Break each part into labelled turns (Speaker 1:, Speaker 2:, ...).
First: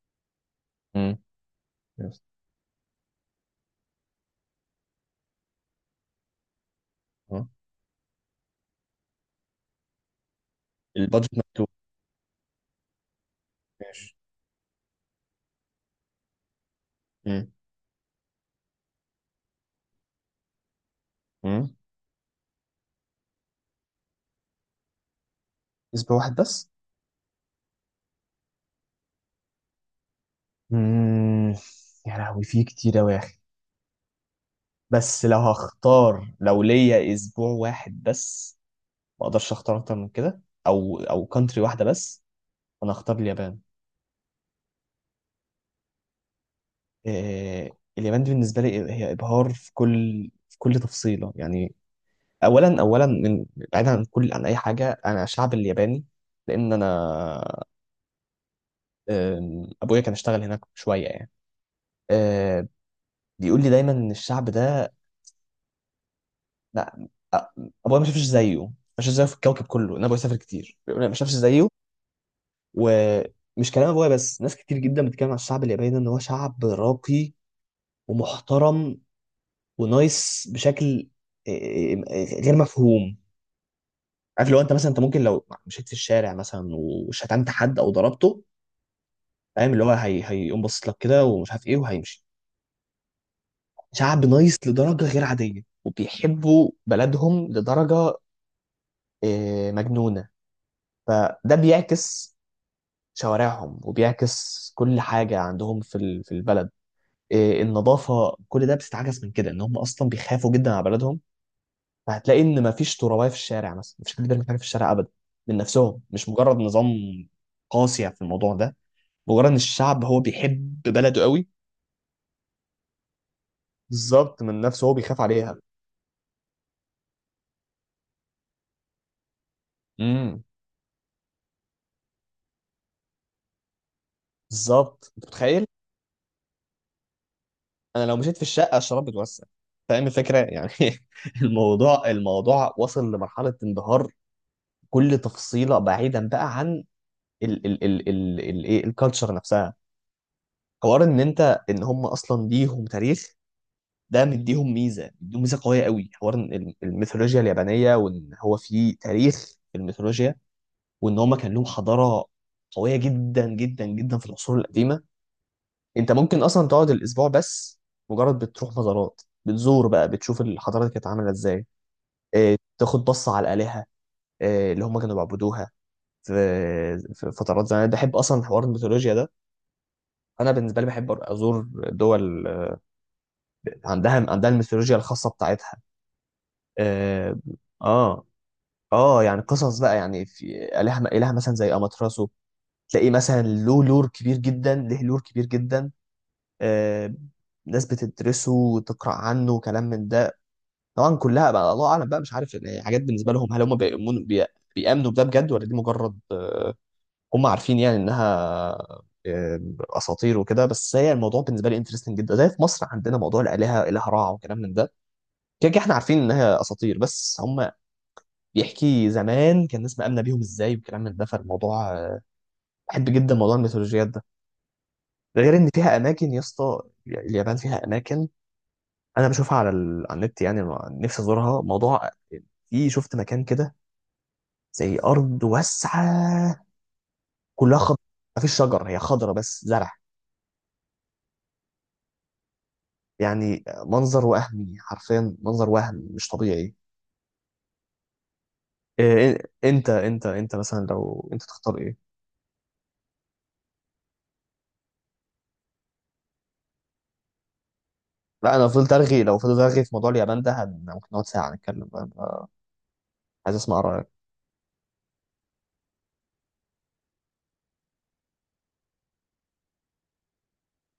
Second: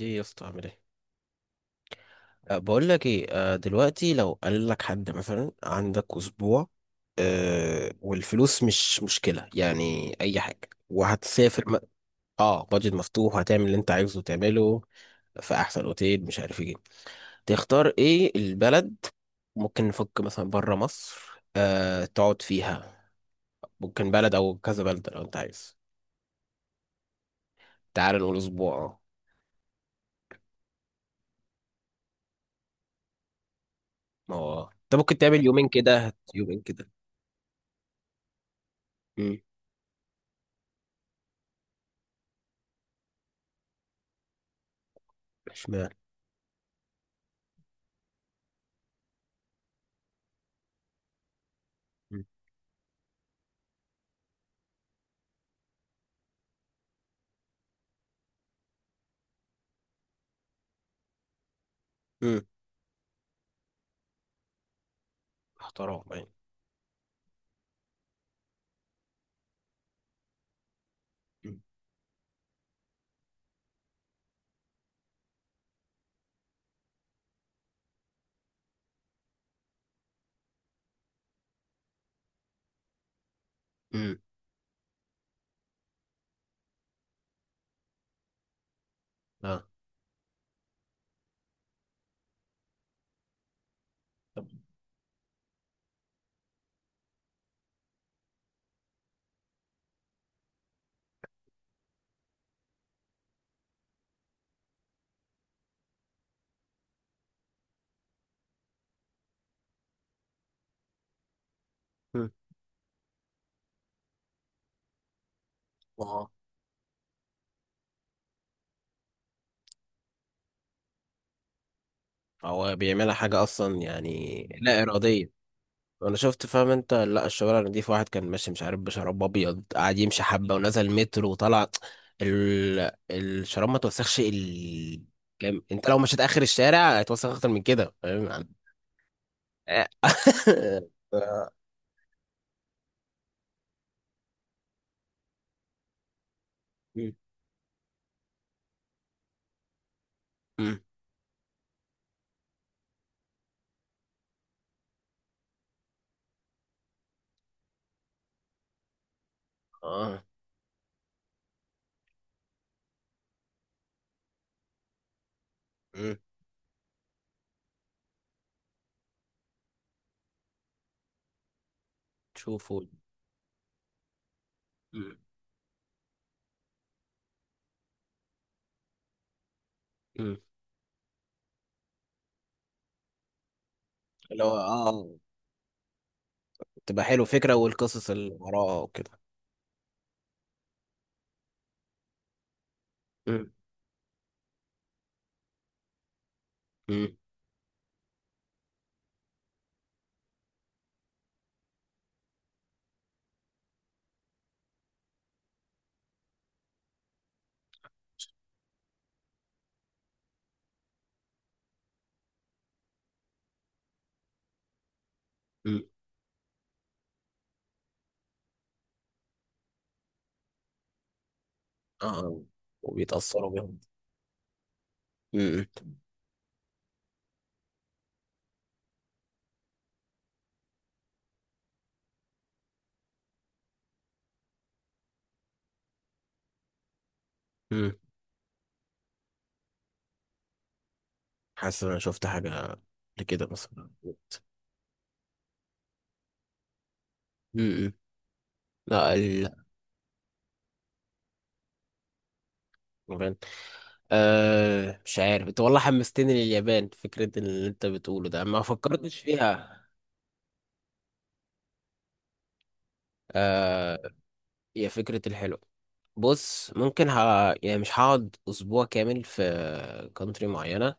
Speaker 1: ايه يا اسطى عامل ايه؟
Speaker 2: امم. يس.
Speaker 1: بقول لك ايه. دلوقتي لو قال لك حد مثلا عندك اسبوع،
Speaker 2: اه,
Speaker 1: والفلوس مش مشكله، يعني اي حاجه
Speaker 2: البادجت
Speaker 1: وهتسافر
Speaker 2: مفتوح.
Speaker 1: اه، بادجت مفتوح هتعمل اللي انت
Speaker 2: ماشي.
Speaker 1: عايزه تعمله في احسن اوتيل مش عارف ايه،
Speaker 2: امم.
Speaker 1: تختار ايه البلد؟ ممكن نفك مثلا بره مصر،
Speaker 2: امم
Speaker 1: تقعد فيها، ممكن بلد او كذا بلد لو انت عايز.
Speaker 2: اسم واحد بس.
Speaker 1: تعال نقول اسبوع اه.
Speaker 2: امم. يا لهوي، في كتير أوي يا اخي.
Speaker 1: ما هو انت ممكن
Speaker 2: بس لو
Speaker 1: تعمل يومين كده
Speaker 2: هختار،
Speaker 1: يومين
Speaker 2: لو
Speaker 1: كده.
Speaker 2: ليا اسبوع واحد بس، ما
Speaker 1: امم.
Speaker 2: اقدرش اختار اكتر من كده، او كونتري واحده بس. انا هختار اليابان.
Speaker 1: اشمعنى؟
Speaker 2: إيه؟ اليابان دي بالنسبه لي هي ابهار في كل في كل تفصيله يعني. اولا من، بعيدا عن كل عن اي حاجه، انا شعب الياباني، لان انا ابويا كان اشتغل هناك شويه يعني.
Speaker 1: مم.
Speaker 2: آه، بيقول لي دايما ان الشعب ده،
Speaker 1: احترام يعني.
Speaker 2: لا، أ- ابويا ما شافش زيه، ما شافش زيه في الكوكب كله، ان ابويا سافر كتير بيقول لي ما شافش
Speaker 1: مم.
Speaker 2: زيه. ومش كلام ابويا بس، ناس كتير جدا بتتكلم عن الشعب الياباني ان هو شعب راقي ومحترم ونايس بشكل إيه، إيه، غير مفهوم.
Speaker 1: امم.
Speaker 2: عارف لو انت مثلا، انت ممكن لو مشيت في الشارع مثلا وشتمت حد او ضربته،
Speaker 1: اه.
Speaker 2: فاهم اللي هو، هيقوم باصص لك كده ومش عارف ايه وهيمشي. شعب نايس لدرجه غير عاديه، وبيحبوا بلدهم لدرجه مجنونه. فده بيعكس شوارعهم، وبيعكس كل حاجة عندهم في في البلد النظافة. كل ده بيستعكس من كده، ان هم اصلا بيخافوا جدا على بلدهم،
Speaker 1: امم.
Speaker 2: فهتلاقي ان مفيش ترابية في الشارع مثلا، مفيش حد بيرمي حاجة في الشارع ابدا، من نفسهم، مش
Speaker 1: ما
Speaker 2: مجرد نظام قاسي في الموضوع ده، مجرد ان الشعب هو بيحب بلده قوي.
Speaker 1: هو بيعملها حاجة أصلا
Speaker 2: بالظبط،
Speaker 1: يعني
Speaker 2: من
Speaker 1: لا
Speaker 2: نفسه هو بيخاف
Speaker 1: إرادية.
Speaker 2: عليها.
Speaker 1: أنا شفت، فاهم أنت؟ لا، الشوارع نضيف، واحد كان ماشي مش عارف بشراب أبيض قاعد يمشي
Speaker 2: امم.
Speaker 1: حبة ونزل مترو وطلع، الشراب ما توسخش
Speaker 2: بالظبط، انت
Speaker 1: كام.
Speaker 2: متخيل؟
Speaker 1: أنت لو مشيت آخر الشارع هيتوسخ أكتر من كده،
Speaker 2: انا لو
Speaker 1: فاهم
Speaker 2: مشيت في
Speaker 1: يعني.
Speaker 2: الشقة الشراب بتوسع.
Speaker 1: آه.
Speaker 2: فاهم الفكرة يعني.
Speaker 1: آه.
Speaker 2: الموضوع وصل لمرحلة انبهار، كل تفصيله بعيدا بقى عن
Speaker 1: مم.
Speaker 2: ال ال ال ال ال ايه الكالتشر نفسها،
Speaker 1: مم.
Speaker 2: حوار ان انت، ان هم اصلا ليهم تاريخ، ده مديهم ميزه، مديهم ميزه قويه قوي، حوار إن الميثولوجيا اليابانيه، وان هو في تاريخ في
Speaker 1: آه.
Speaker 2: الميثولوجيا، وان هم كان لهم حضاره قويه جدا جدا جدا في العصور القديمه. انت
Speaker 1: مم.
Speaker 2: ممكن اصلا تقعد الاسبوع بس مجرد بتروح مزارات، بتزور بقى، بتشوف الحضاره دي كانت عامله ازاي.
Speaker 1: شوفوا.
Speaker 2: تاخد بصه على الالهه اللي هم كانوا
Speaker 1: مم.
Speaker 2: بيعبدوها في فترات زمان. أنا بحب اصلا حوار الميثولوجيا ده.
Speaker 1: مم.
Speaker 2: انا بالنسبه لي بحب ازور دول عندها،
Speaker 1: اللي
Speaker 2: عندها
Speaker 1: هو
Speaker 2: الميثولوجيا الخاصه بتاعتها.
Speaker 1: تبقى حلو
Speaker 2: اه.
Speaker 1: فكرة، والقصص
Speaker 2: اه.
Speaker 1: اللي وراها وكده.
Speaker 2: يعني قصص بقى يعني، في اله، مثلا زي اماتراسو، تلاقيه مثلا
Speaker 1: مم.
Speaker 2: له لور كبير جدا، له لور كبير جدا. آه.
Speaker 1: مم.
Speaker 2: ناس بتدرسه وتقرا عنه وكلام من ده. طبعا كلها بقى الله اعلم بقى، مش عارف يعني، حاجات بالنسبه لهم، هل هم بيامنوا بده بجد، ولا دي مجرد هم عارفين يعني انها آه، اساطير وكده. بس هي الموضوع بالنسبه لي انترستنج جدا، زي في مصر عندنا موضوع الالهه، اله رع وكلام من ده، كده كده
Speaker 1: مم.
Speaker 2: احنا عارفين انها اساطير، بس هم بيحكي زمان كان الناس مآمنه بيهم ازاي وكلام من ده. فالموضوع
Speaker 1: اه،
Speaker 2: بحب جدا
Speaker 1: وبيتأثروا
Speaker 2: موضوع
Speaker 1: بيهم.
Speaker 2: الميثولوجيات ده. ده غير
Speaker 1: مم.
Speaker 2: ان فيها اماكن يا اسطى. اليابان فيها اماكن انا بشوفها على على النت يعني، نفسي ازورها. موضوع، في شفت مكان كده زي ارض واسعه كلها
Speaker 1: مم.
Speaker 2: خضرا، مفيش شجر، هي خضرا بس زرع.
Speaker 1: حاسس ان انا شفت حاجه لكده
Speaker 2: يعني
Speaker 1: مثلا.
Speaker 2: منظر وهمي، حرفيا منظر وهم مش طبيعي.
Speaker 1: مم. لا،
Speaker 2: إيه؟
Speaker 1: اليابان.
Speaker 2: انت مثلا لو انت تختار ايه؟
Speaker 1: مش عارف، انت والله حمستني لليابان، فكرة اللي انت بتقوله ده
Speaker 2: لا
Speaker 1: ما
Speaker 2: انا فضلت
Speaker 1: فكرتش
Speaker 2: ارغي. لو فضلت
Speaker 1: فيها.
Speaker 2: ارغي في موضوع اليابان ده ممكن نقعد ساعه نتكلم بقى. أنا عايز اسمع رايك.
Speaker 1: آه هي فكرة الحلو. بص ممكن يعني مش هقعد اسبوع كامل في كونتري معينة.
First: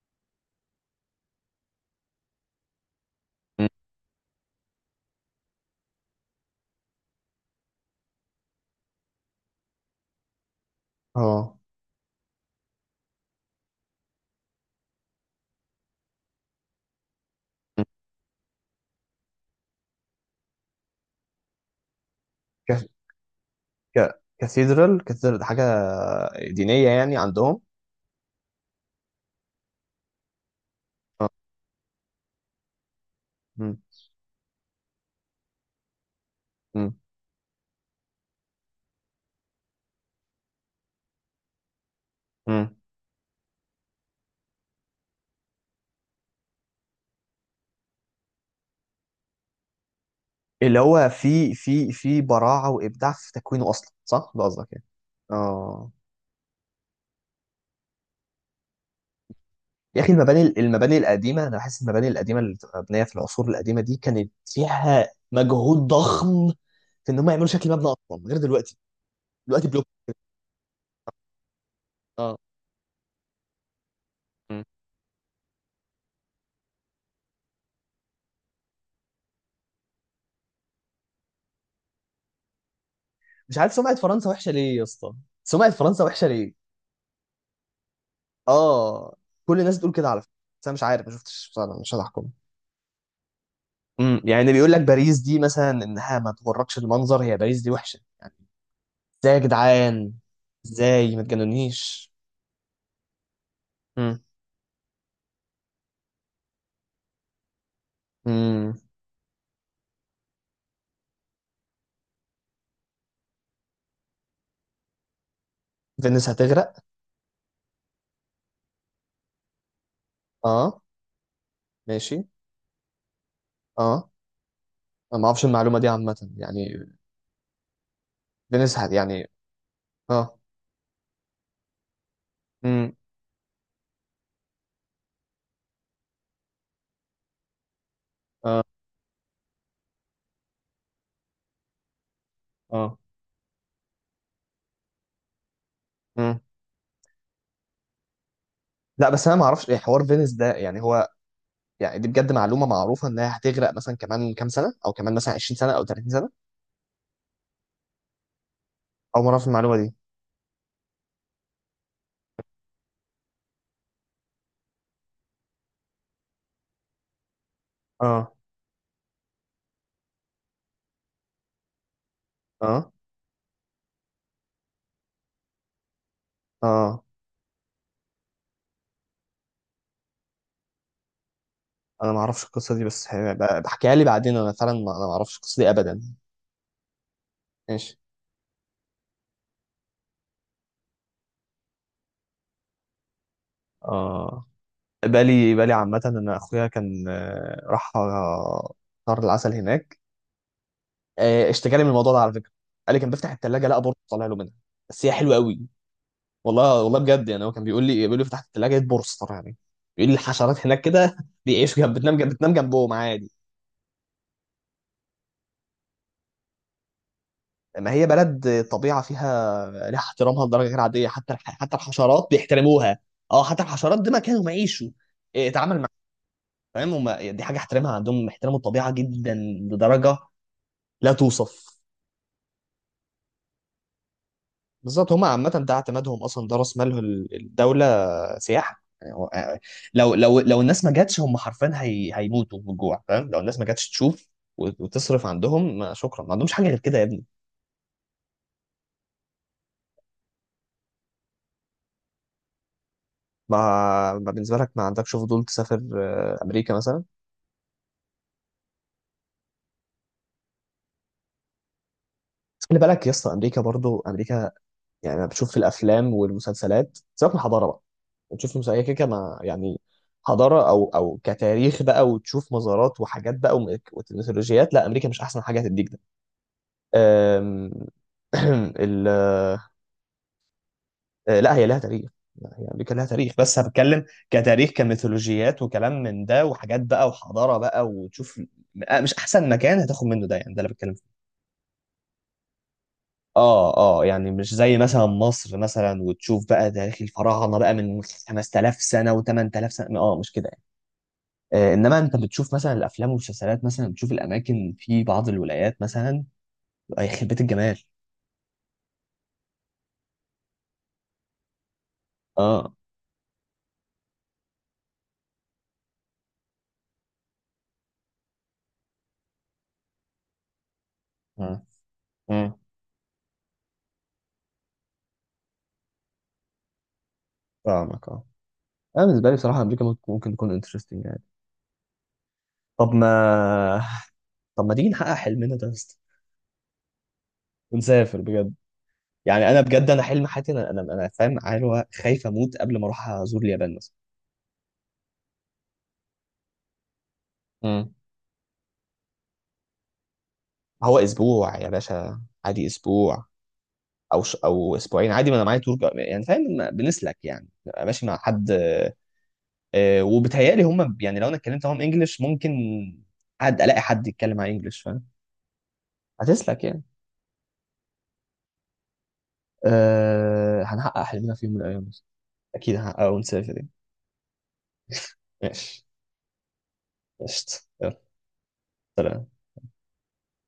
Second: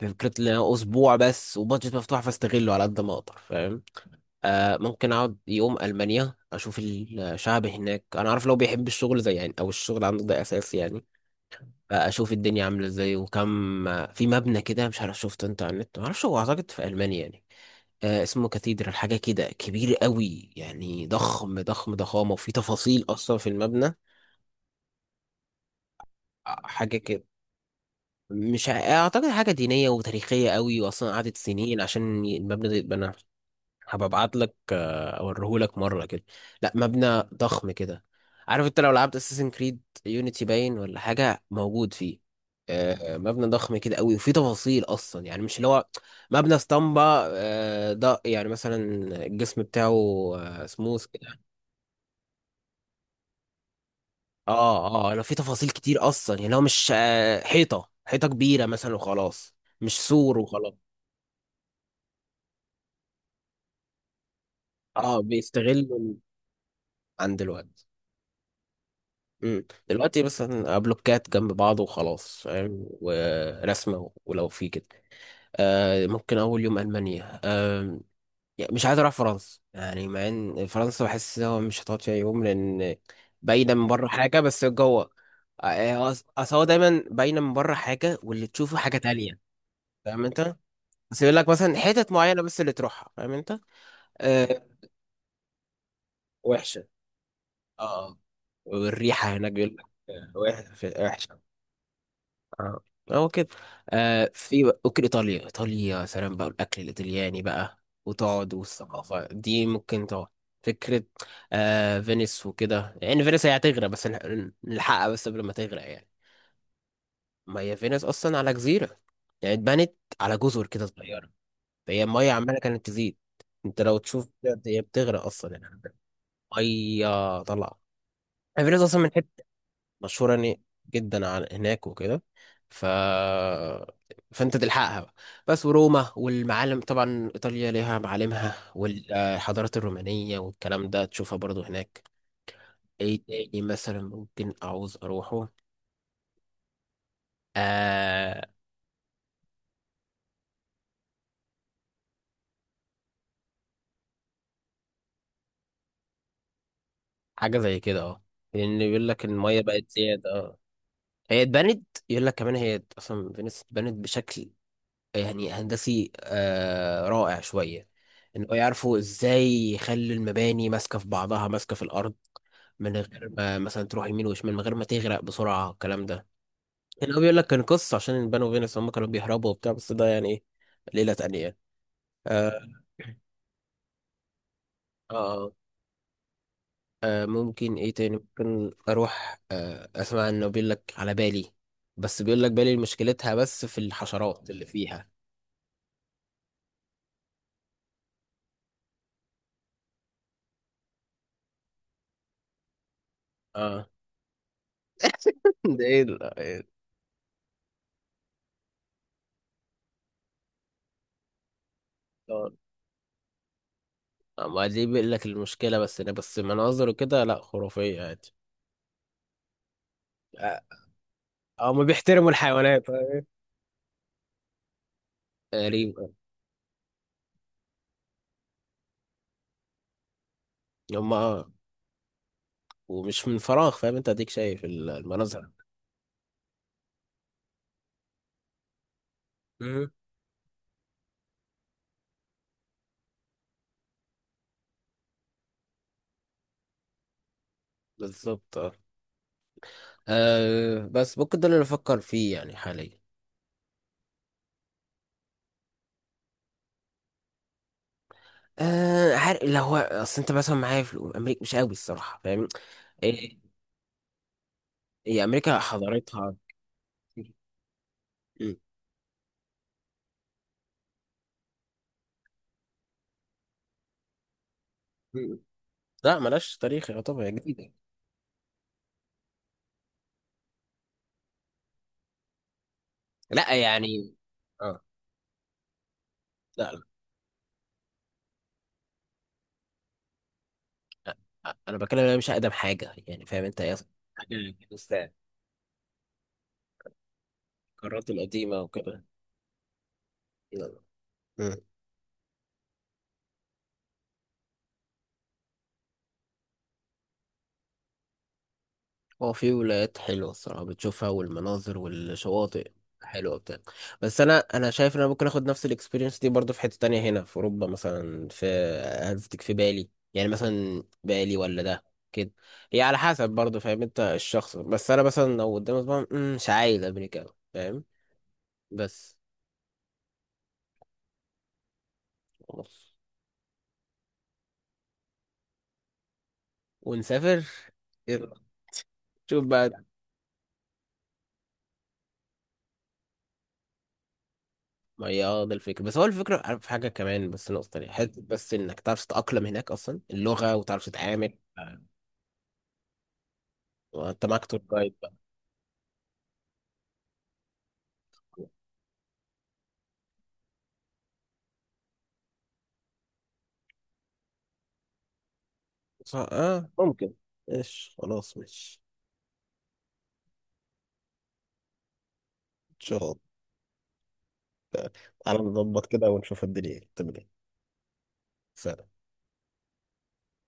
Speaker 1: فكرة ان انا اسبوع بس وبادجت مفتوح فاستغله على قد ما اقدر،
Speaker 2: مم.
Speaker 1: فاهم. ممكن اقعد يوم المانيا، اشوف الشعب هناك انا عارف لو بيحب الشغل زي يعني، او الشغل عنده ده اساس يعني.
Speaker 2: اه.
Speaker 1: فاشوف الدنيا عامله ازاي وكم. في مبنى كده مش عارف شفته انت على النت، ما اعرفش هو اعتقد في المانيا يعني.
Speaker 2: مم.
Speaker 1: اسمه كاتيدرال حاجه كده، كبير قوي يعني، ضخم ضخم ضخامه، وفي
Speaker 2: ك...
Speaker 1: تفاصيل اصلا في المبنى.
Speaker 2: ك... كاثيدرال كاثيدرال ده حاجه دينيه
Speaker 1: حاجه
Speaker 2: يعني
Speaker 1: كده.
Speaker 2: عندهم؟
Speaker 1: مش ع- اعتقد حاجه دينيه وتاريخيه قوي، واصلا
Speaker 2: اه.
Speaker 1: قعدت سنين عشان المبنى ده يتبنى.
Speaker 2: مم.
Speaker 1: هبقى ابعت لك اوريهولك مره كده. لا،
Speaker 2: مم.
Speaker 1: مبنى ضخم كده. عارف انت لو لعبت اساسن كريد يونيتي، باين ولا حاجه موجود فيه.
Speaker 2: مم.
Speaker 1: مبنى ضخم كده قوي، وفيه تفاصيل اصلا يعني، مش اللي هو مبنى اسطمبه. ده يعني مثلا الجسم بتاعه
Speaker 2: اللي
Speaker 1: سموث
Speaker 2: هو
Speaker 1: كده.
Speaker 2: في، في براعه وابداع في تكوينه اصلا، صح؟ ده قصدك يعني؟
Speaker 1: اه اه، لو فيه تفاصيل
Speaker 2: اه.
Speaker 1: كتير اصلا يعني هو مش حيطه حيطه كبيره مثلا وخلاص، مش
Speaker 2: يا اخي
Speaker 1: سور
Speaker 2: المباني،
Speaker 1: وخلاص.
Speaker 2: المباني القديمه، انا بحس المباني القديمه اللي بتبقى مبنيه في العصور القديمه دي كانت فيها
Speaker 1: اه،
Speaker 2: مجهود
Speaker 1: بيستغلوا
Speaker 2: ضخم في ان هم
Speaker 1: عن
Speaker 2: يعملوا شكل مبنى
Speaker 1: دلوقتي.
Speaker 2: اصلا غير دلوقتي.
Speaker 1: مم.
Speaker 2: دلوقتي بلوك.
Speaker 1: دلوقتي مثلا بلوكات جنب بعض
Speaker 2: اه.
Speaker 1: وخلاص، فاهم، ورسمة ولو
Speaker 2: مم.
Speaker 1: في كده. ممكن أول يوم ألمانيا يعني مش عايز أروح فرنسا يعني، مع إن فرنسا بحس إن هو مش هتقعد فيها يوم، لأن
Speaker 2: مش عارف
Speaker 1: باينة من
Speaker 2: سمعه
Speaker 1: بره
Speaker 2: فرنسا
Speaker 1: حاجة
Speaker 2: وحشه
Speaker 1: بس
Speaker 2: ليه يا
Speaker 1: جوه.
Speaker 2: اسطى؟ سمعه فرنسا وحشه ليه؟
Speaker 1: أصل هو دايما باينة من بره حاجة واللي تشوفه حاجة
Speaker 2: اه،
Speaker 1: تانية،
Speaker 2: كل الناس بتقول كده على
Speaker 1: فاهم
Speaker 2: فكره.
Speaker 1: أنت؟
Speaker 2: بس انا مش عارف، ما
Speaker 1: بس يقول لك
Speaker 2: شفتش
Speaker 1: مثلا
Speaker 2: بصراحه، مش
Speaker 1: حتت
Speaker 2: هحكم.
Speaker 1: معينة بس اللي تروحها، فاهم أنت؟
Speaker 2: امم، يعني اللي
Speaker 1: آه.
Speaker 2: بيقول لك باريس دي مثلا انها ما تغركش
Speaker 1: وحشة.
Speaker 2: المنظر، هي باريس دي وحشه
Speaker 1: اه.
Speaker 2: يعني؟
Speaker 1: والريحة
Speaker 2: ازاي يا
Speaker 1: هناك بيقول لك
Speaker 2: جدعان؟ ازاي ما
Speaker 1: وحشة.
Speaker 2: تجنونيش؟
Speaker 1: اه. هو كده.
Speaker 2: امم.
Speaker 1: ممكن ايطاليا، ايطاليا يا سلام بقى، الاكل الايطالياني بقى، وتقعد،
Speaker 2: امم.
Speaker 1: والثقافه دي ممكن تقعد. فكره. فينيس وكده يعني، فينيس هي هتغرق، بس نلحقها بس قبل ما تغرق يعني.
Speaker 2: فينيس هتغرق؟
Speaker 1: ما هي فينيس اصلا على جزيره، يعني اتبنت على جزر
Speaker 2: اه.
Speaker 1: كده صغيره، فهي
Speaker 2: ماشي.
Speaker 1: الميه عماله كانت تزيد. انت لو
Speaker 2: اه.
Speaker 1: تشوف بجد هي
Speaker 2: انا
Speaker 1: بتغرق
Speaker 2: ما اعرفش
Speaker 1: اصلا
Speaker 2: المعلومه
Speaker 1: يعني.
Speaker 2: دي عامه يعني.
Speaker 1: ميه طلع. يعني
Speaker 2: فينيس
Speaker 1: فينيس
Speaker 2: هت،
Speaker 1: اصلا من
Speaker 2: يعني.
Speaker 1: مشهورة
Speaker 2: اه.
Speaker 1: يعني جدا عن هناك وكده، ف
Speaker 2: امم.
Speaker 1: فانت تلحقها بقى. بس وروما والمعالم، طبعا ايطاليا ليها معالمها
Speaker 2: اه.
Speaker 1: والحضارات الرومانية والكلام ده تشوفها برضو هناك.
Speaker 2: اه.
Speaker 1: ايه تاني مثلا ممكن اعوز اروحه.
Speaker 2: امم.
Speaker 1: آه.
Speaker 2: لا، بس انا ما اعرفش ايه حوار فينيس ده يعني. هو يعني دي بجد معلومه معروفه انها هتغرق مثلا كمان كام سنه، او كمان مثلا 20 سنه او 30 سنه،
Speaker 1: حاجة زي كده اه. لان يقول
Speaker 2: او
Speaker 1: لك
Speaker 2: ما اعرفش
Speaker 1: المية
Speaker 2: المعلومه
Speaker 1: بقت
Speaker 2: دي.
Speaker 1: زيادة اه. هي اتبنت يقول لك كمان، هي اصلا فينيس اتبنت بشكل يعني هندسي رائع شوية،
Speaker 2: اه.
Speaker 1: ان هو يعرفوا ازاي يخلي المباني ماسكة في بعضها، ماسكة في الارض
Speaker 2: اه.
Speaker 1: من غير ما مثلا تروح يمين وشمال، من غير ما تغرق بسرعة الكلام ده.
Speaker 2: اه.
Speaker 1: هنا هو بيقول لك كان قصة عشان البنو فينوس هم كانوا بيهربوا وبتاع، بس ده يعني ايه، ليلة تانية يعني.
Speaker 2: انا ما اعرفش القصه
Speaker 1: آه,
Speaker 2: دي، بس بحكيها لي بعدين. انا فعلا انا ما اعرفش
Speaker 1: آه,
Speaker 2: القصه دي ابدا.
Speaker 1: ممكن ايه
Speaker 2: ماشي.
Speaker 1: تاني، ممكن اروح اسمع انه بيقول لك على بالي، بس بيقول لك بالي مشكلتها بس في
Speaker 2: اه.
Speaker 1: الحشرات اللي فيها.
Speaker 2: بالي، بالي عامه ان اخويا كان راح شهر العسل هناك. اشتكى لي من الموضوع ده على فكره، قال لي كان بيفتح الثلاجه لقى
Speaker 1: اه.
Speaker 2: بورصه طالع له منها. بس هي حلوه قوي.
Speaker 1: ده ايه
Speaker 2: والله والله بجد يعني هو كان بيقول لي، بيقول لي فتحت الثلاجه لقيت بورصه طالع لي. بيقول لي الحشرات هناك كده بيعيشوا جنب، بتنام جنب، بتنام جنبهم عادي.
Speaker 1: ما دي بيقول لك المشكلة بس، إن بس مناظر وكده لا،
Speaker 2: ما
Speaker 1: خرافية
Speaker 2: هي
Speaker 1: عادي.
Speaker 2: بلد طبيعه فيها، لها احترامها
Speaker 1: آه،
Speaker 2: لدرجه غير عاديه، حتى حتى
Speaker 1: هما
Speaker 2: الحشرات
Speaker 1: بيحترموا الحيوانات.
Speaker 2: بيحترموها. اه، حتى الحشرات ده مكانهم يعيشوا. اتعامل مع،
Speaker 1: غريب.
Speaker 2: فاهم؟ هم دي حاجه احترامها عندهم، احترموا الطبيعه جدا لدرجه لا
Speaker 1: هما اه.
Speaker 2: توصف.
Speaker 1: ومش من فراغ فاهم انت، اديك شايف
Speaker 2: بالظبط، هم عامه
Speaker 1: المناظر.
Speaker 2: ده اعتمادهم اصلا، ده راس مالهم الدوله، سياحه يعني.
Speaker 1: مم.
Speaker 2: لو الناس ما جاتش، هم حرفيا هي هيموتوا بالجوع. فاهم؟ لو الناس ما جاتش تشوف وتصرف عندهم، ما شكرا، ما عندهمش حاجه غير كده يا ابني.
Speaker 1: بالظبط اه. بس ممكن ده اللي بفكر فيه يعني حاليا.
Speaker 2: ما ما بالنسبه لك، ما عندكش فضول تسافر امريكا مثلا؟
Speaker 1: عارف لو هو اصل انت مثلا معايا في امريكا مش قوي الصراحة، فاهم.
Speaker 2: بس خلي بالك يا اسطى،
Speaker 1: ايه.
Speaker 2: امريكا برضو امريكا. يعني
Speaker 1: هي
Speaker 2: أنا بتشوف في
Speaker 1: امريكا
Speaker 2: الافلام
Speaker 1: حضارتها.
Speaker 2: والمسلسلات، سيبك من الحضاره بقى، وتشوف
Speaker 1: م-
Speaker 2: في مسائيه كده ما يعني، حضاره او كتاريخ بقى، وتشوف مزارات وحاجات بقى، وميثولوجيات. لا، امريكا مش
Speaker 1: م-
Speaker 2: احسن حاجه هتديك ده.
Speaker 1: لا ملاش تاريخ يعتبر، هي
Speaker 2: أم،
Speaker 1: جديدة.
Speaker 2: ال لا هي لها تاريخ. لا، هي امريكا لها تاريخ،
Speaker 1: لا
Speaker 2: بس أنا بتكلم
Speaker 1: يعني.
Speaker 2: كتاريخ
Speaker 1: اه.
Speaker 2: كميثولوجيات وكلام من ده، وحاجات
Speaker 1: لا.
Speaker 2: بقى وحضاره بقى وتشوف. مش احسن مكان هتاخد منه ده يعني، ده اللي بتكلم فيه.
Speaker 1: انا بتكلم إن انا مش اقدم حاجه يعني، فاهم انت يا.
Speaker 2: اه، اه. يعني مش
Speaker 1: حاجه
Speaker 2: زي مثلا
Speaker 1: لسه
Speaker 2: مصر مثلا وتشوف بقى تاريخ الفراعنه بقى من
Speaker 1: القارات القديمه
Speaker 2: 5,000
Speaker 1: وكده.
Speaker 2: سنه و8000 سنه. اه مش كده يعني.
Speaker 1: يلا. مم.
Speaker 2: انما انت بتشوف مثلا الافلام والمسلسلات، مثلا بتشوف الاماكن في بعض الولايات مثلا، يخرب بيت الجمال.
Speaker 1: هو في ولايات حلوه الصراحه بتشوفها، والمناظر والشواطئ
Speaker 2: اه.
Speaker 1: حلوه بتاع. بس انا شايف ان انا ممكن اخد نفس الاكسبيرينس دي برضه في حته تانية هنا في اوروبا مثلا في. قصدك في بالي يعني مثلا، بالي
Speaker 2: اه.
Speaker 1: ولا ده كده.
Speaker 2: اه،
Speaker 1: هي على حسب برضه، فاهم انت، الشخص بس انا مثلا لو قدامي طبعا مش عايز امريكا أوي، فاهم.
Speaker 2: فاهمك. اه، انا
Speaker 1: بس.
Speaker 2: بالنسبه لي بصراحه امريكا ممكن، ممكن تكون انترستنج يعني. طب
Speaker 1: خلاص.
Speaker 2: ما طب ما تيجي نحقق حلمنا ده يا اسطى؟
Speaker 1: ونسافر.
Speaker 2: ونسافر
Speaker 1: يلا.
Speaker 2: بجد
Speaker 1: شوف
Speaker 2: يعني. انا
Speaker 1: بقى.
Speaker 2: بجد، انا حلم حياتي انا، انا فاهم، عارف، هو خايف اموت قبل ما اروح ازور اليابان مثلا.
Speaker 1: ما هي اه، ده الفكرة، بس هو الفكرة، عارف في حاجة كمان بس، نقطة تانية
Speaker 2: امم.
Speaker 1: حتة، بس انك تعرف تتأقلم هناك اصلا اللغة، وتعرف
Speaker 2: هو
Speaker 1: تتعامل.
Speaker 2: اسبوع يا باشا عادي، اسبوع
Speaker 1: وانت معاك تور
Speaker 2: او
Speaker 1: جايد
Speaker 2: اسبوعين
Speaker 1: بقى.
Speaker 2: عادي، ما انا معايا يعني، فاهم؟ ما بنسلك يعني، ببقى ماشي مع حد. وبتهيألي هم يعني لو انا اتكلمت معاهم انجلش ممكن الاقي حد يتكلم معايا انجلش. فاهم؟
Speaker 1: صح
Speaker 2: هتسلك
Speaker 1: اه،
Speaker 2: يعني.
Speaker 1: ممكن. ايش خلاص مش.
Speaker 2: هنحقق حلمنا في يوم من الايام، اكيد
Speaker 1: ان شاء
Speaker 2: هنحققه
Speaker 1: الله.
Speaker 2: ونسافر يعني.
Speaker 1: تعالى
Speaker 2: ماشي.
Speaker 1: نظبط كده ونشوف الدنيا تمام.
Speaker 2: قشطة، يلا. سلام.